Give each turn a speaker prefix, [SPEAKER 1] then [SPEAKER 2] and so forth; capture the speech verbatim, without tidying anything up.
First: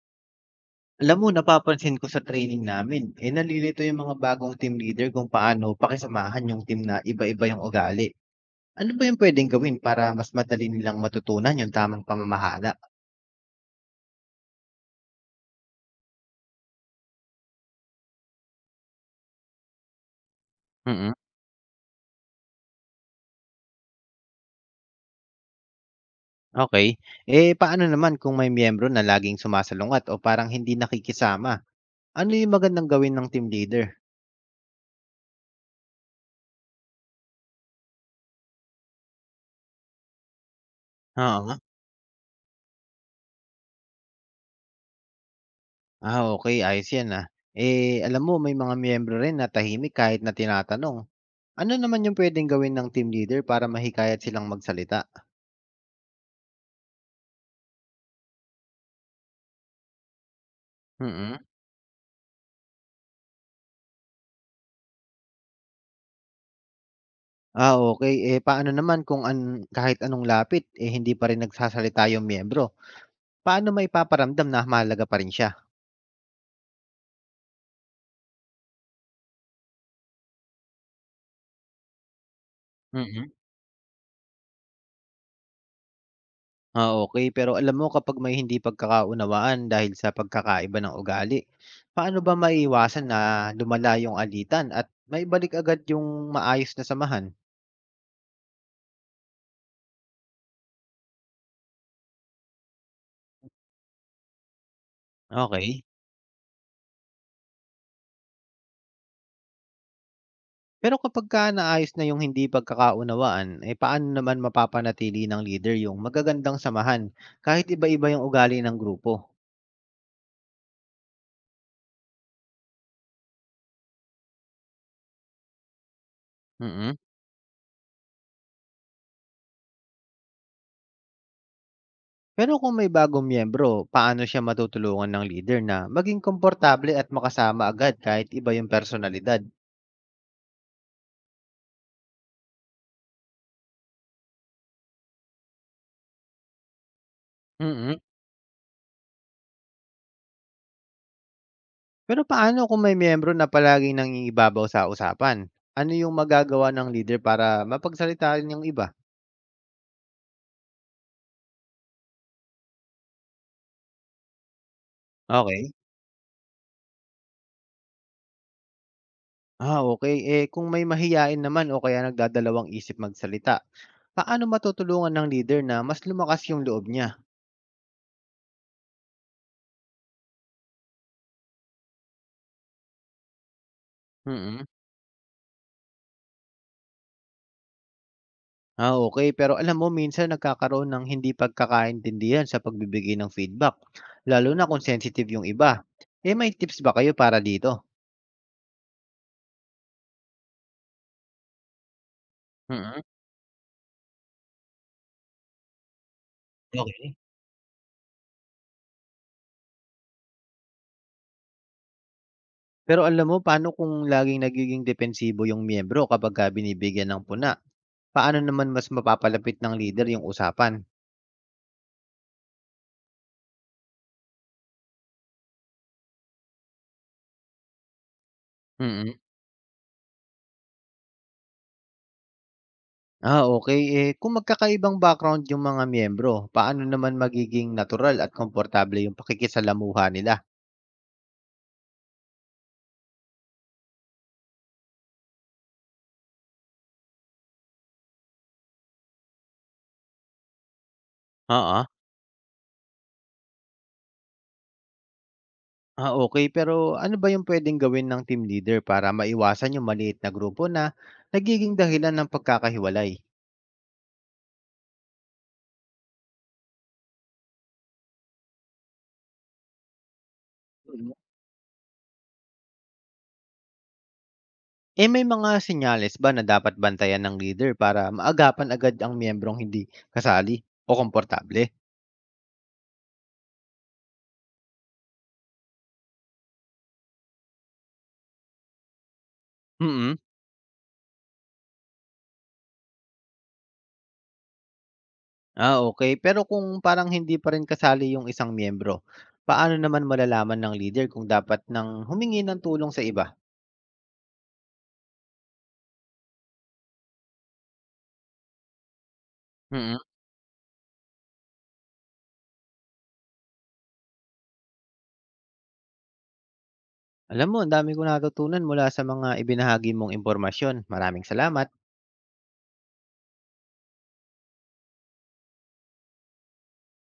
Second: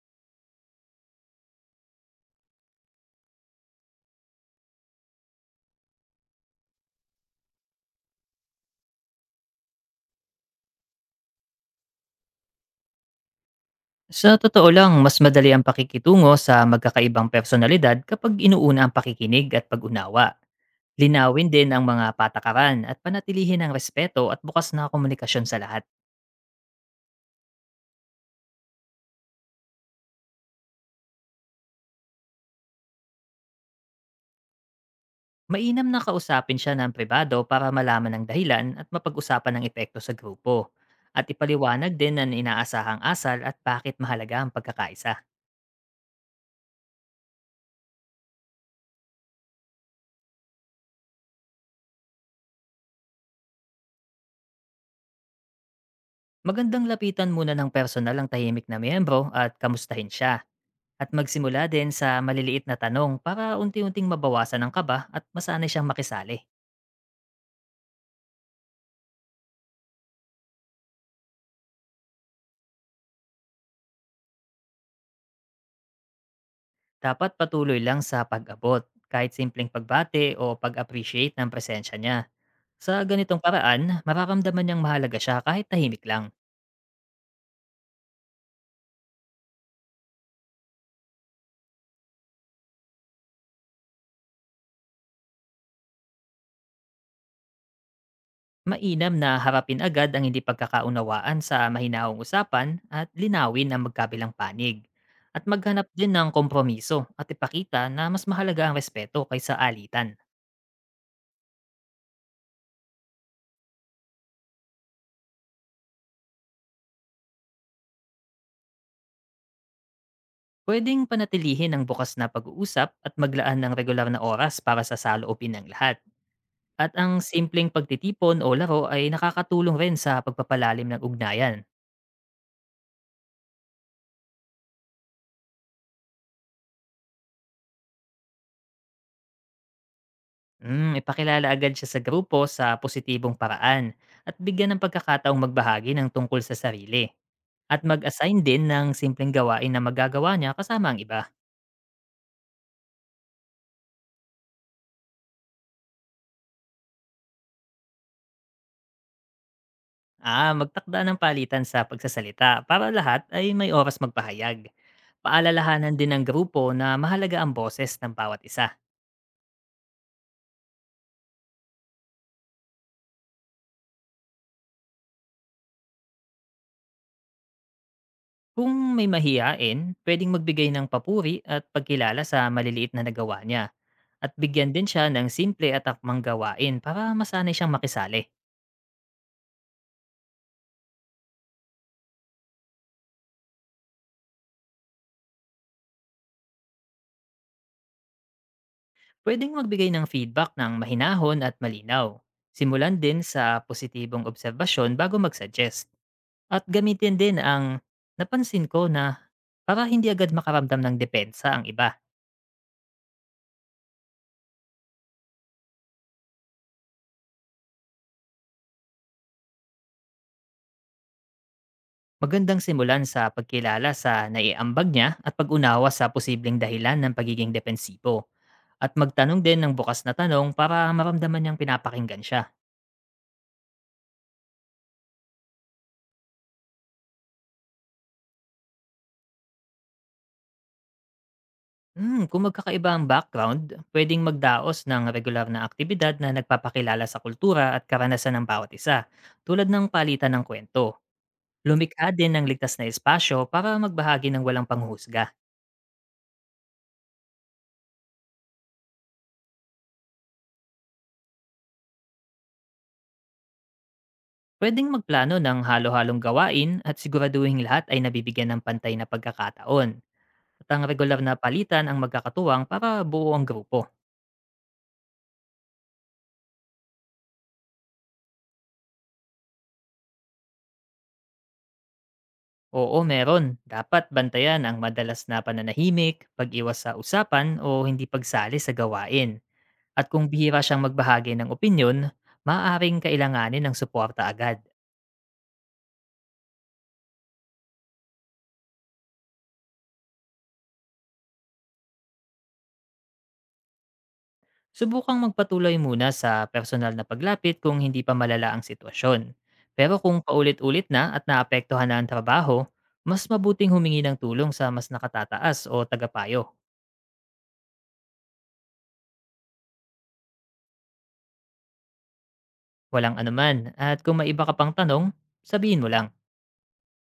[SPEAKER 1] Alam mo, napapansin ko sa training namin, eh, nalilito yung mga bagong team leader kung paano pakisamahan yung team na iba-iba yung ugali. Ano ba yung pwedeng gawin para mas madali nilang matutunan yung tamang pamamahala?
[SPEAKER 2] Sa totoo lang, mas madali ang pakikitungo sa magkakaibang personalidad kapag inuuna ang pakikinig at pag-unawa.
[SPEAKER 1] Mm.
[SPEAKER 2] Linawin din ang mga patakaran at panatilihin ang respeto at bukas na komunikasyon sa lahat.
[SPEAKER 1] Okay. Eh, paano naman kung may miyembro na laging sumasalungat o parang hindi nakikisama? Ano yung magandang gawin ng team leader?
[SPEAKER 2] Mainam na kausapin siya ng pribado para malaman ang dahilan at mapag-usapan ang epekto sa grupo. At
[SPEAKER 1] Oo nga.
[SPEAKER 2] ipaliwanag din ang inaasahang asal at bakit mahalaga ang pagkakaisa.
[SPEAKER 1] Ah, okay, ayos yan, ah. Eh, alam mo, may mga miyembro rin na tahimik kahit na tinatanong. Ano naman yung pwedeng gawin ng team leader para mahikayat silang magsalita?
[SPEAKER 2] Magandang lapitan muna ng personal ang tahimik na miyembro at kamustahin siya. At
[SPEAKER 1] Mm.
[SPEAKER 2] magsimula din sa maliliit na tanong para unti-unting mabawasan ang kaba at masanay siyang makisali.
[SPEAKER 1] Ah, okey. Eh, paano naman kung an kahit anong lapit, eh, hindi pa rin nagsasalita yung miyembro? Paano maipaparamdam na mahalaga pa rin siya?
[SPEAKER 2] Dapat patuloy lang sa pag-abot, kahit simpleng pagbate o pag-appreciate ng presensya niya. Sa
[SPEAKER 1] Mm.
[SPEAKER 2] ganitong paraan, mararamdaman niyang mahalaga siya kahit tahimik lang.
[SPEAKER 1] Ah, okey. Pero alam mo, kapag may hindi pagkakaunawaan dahil sa pagkakaiba ng ugali, paano ba maiiwasan na lumala yung alitan at maibalik agad yung maayos na samahan?
[SPEAKER 2] Mainam na harapin agad ang hindi pagkakaunawaan sa mahinaong usapan at linawin ang magkabilang panig. At
[SPEAKER 1] Okey.
[SPEAKER 2] maghanap din ng kompromiso at ipakita na mas mahalaga ang respeto kaysa alitan.
[SPEAKER 1] Pero kapagka naayos na yung hindi pagkakaunawaan, eh, paano naman mapapanatili ng leader yung magagandang samahan kahit iba-iba yung ugali ng grupo?
[SPEAKER 2] Pwedeng panatilihin ang bukas na pag-uusap at maglaan ng regular na oras para sa saloobin ng lahat. At
[SPEAKER 1] Mm.
[SPEAKER 2] ang simpleng pagtitipon o laro ay nakakatulong rin sa pagpapalalim ng ugnayan.
[SPEAKER 1] Pero kung may bagong miyembro, paano siya matutulungan ng leader na maging komportable at makasama agad kahit iba yung personalidad?
[SPEAKER 2] Mm, ipakilala agad siya sa grupo sa positibong paraan at bigyan ng pagkakataong magbahagi ng tungkol sa sarili. At
[SPEAKER 1] Mm.
[SPEAKER 2] mag-assign din ng simpleng gawain na magagawa niya kasama ang iba.
[SPEAKER 1] Pero paano kung may miyembro na palaging nangingibabaw sa usapan? Ano yung magagawa ng leader para mapagsalita rin yung iba?
[SPEAKER 2] Ah, magtakda ng palitan sa pagsasalita para lahat ay may oras magpahayag.
[SPEAKER 1] Okay.
[SPEAKER 2] Paalalahanan din ng grupo na mahalaga ang boses ng bawat isa.
[SPEAKER 1] Ah, okay. Eh, kung may mahiyain naman o kaya nagdadalawang isip magsalita, paano matutulungan ng leader na mas lumakas yung loob niya?
[SPEAKER 2] Kung may mahihain, pwedeng magbigay ng papuri at pagkilala sa maliliit na nagawa niya at
[SPEAKER 1] Mm.
[SPEAKER 2] bigyan din siya ng simple at akmang gawain para masanay siyang makisali.
[SPEAKER 1] Ah, okay. Pero alam mo, minsan nagkakaroon ng hindi pagkakaintindihan sa pagbibigay ng feedback, lalo na kung sensitive yung iba. Eh, may tips ba kayo para dito?
[SPEAKER 2] Pwedeng magbigay ng feedback ng mahinahon at malinaw. Simulan
[SPEAKER 1] Mm.
[SPEAKER 2] din sa positibong obserbasyon bago mag-suggest. At
[SPEAKER 1] Okey.
[SPEAKER 2] gamitin din ang "napansin ko na" para hindi agad makaramdam ng depensa ang iba.
[SPEAKER 1] Pero alam mo, paano kung laging nagiging depensibo yung miyembro kapagka binibigyan ng puna? Paano naman mas mapapalapit ng leader yung usapan?
[SPEAKER 2] Magandang simulan sa pagkilala sa naiambag niya at pag-unawa sa posibleng dahilan ng pagiging depensibo. At
[SPEAKER 1] Mm.
[SPEAKER 2] magtanong din ng bukas na tanong para maramdaman niyang pinapakinggan siya.
[SPEAKER 1] Ah, okay. Eh, kung magkakaibang background yung mga miyembro, paano naman magiging natural at komportable yung pakikisalamuha nila?
[SPEAKER 2] Hmm, kung magkakaiba ang background, pwedeng magdaos ng regular na aktibidad na nagpapakilala sa kultura at karanasan ng bawat isa, tulad ng palitan ng kwento.
[SPEAKER 1] Oo.
[SPEAKER 2] Lumikha din ng ligtas na espasyo para magbahagi ng walang panghusga.
[SPEAKER 1] Ah, okay. Pero ano ba yung pwedeng gawin ng team leader para maiwasan yung maliit na grupo na nagiging dahilan ng pagkakahiwalay?
[SPEAKER 2] Pwedeng magplano ng halo-halong gawain at siguraduhing lahat ay nabibigyan ng pantay na pagkakataon. At ang
[SPEAKER 1] Mm.
[SPEAKER 2] regular na palitan ang magkakatuwang para buo ang grupo.
[SPEAKER 1] Eh, may mga senyales ba na dapat bantayan ng leader para maagapan agad ang miyembrong hindi kasali o komportable?
[SPEAKER 2] Oo, meron. Dapat bantayan ang madalas na pananahimik, pag-iwas sa usapan o hindi pagsali sa gawain. At
[SPEAKER 1] Mm.
[SPEAKER 2] kung bihira siyang magbahagi ng opinyon, maaaring kailanganin ng suporta agad.
[SPEAKER 1] Ah, okay. Pero kung parang hindi pa rin kasali yung isang miyembro, paano naman malalaman ng leader kung dapat nang humingi ng tulong sa iba?
[SPEAKER 2] Subukang magpatuloy muna sa personal na paglapit kung hindi pa malala ang sitwasyon. Pero
[SPEAKER 1] Mm.
[SPEAKER 2] kung paulit-ulit na at naapektuhan na ang trabaho, mas mabuting humingi ng tulong sa mas nakatataas o tagapayo.
[SPEAKER 1] Alam mo, ang dami kong natutunan mula sa mga ibinahagi mong impormasyon. Maraming salamat.
[SPEAKER 2] Walang anuman, at kung may iba ka pang tanong, sabihin mo lang.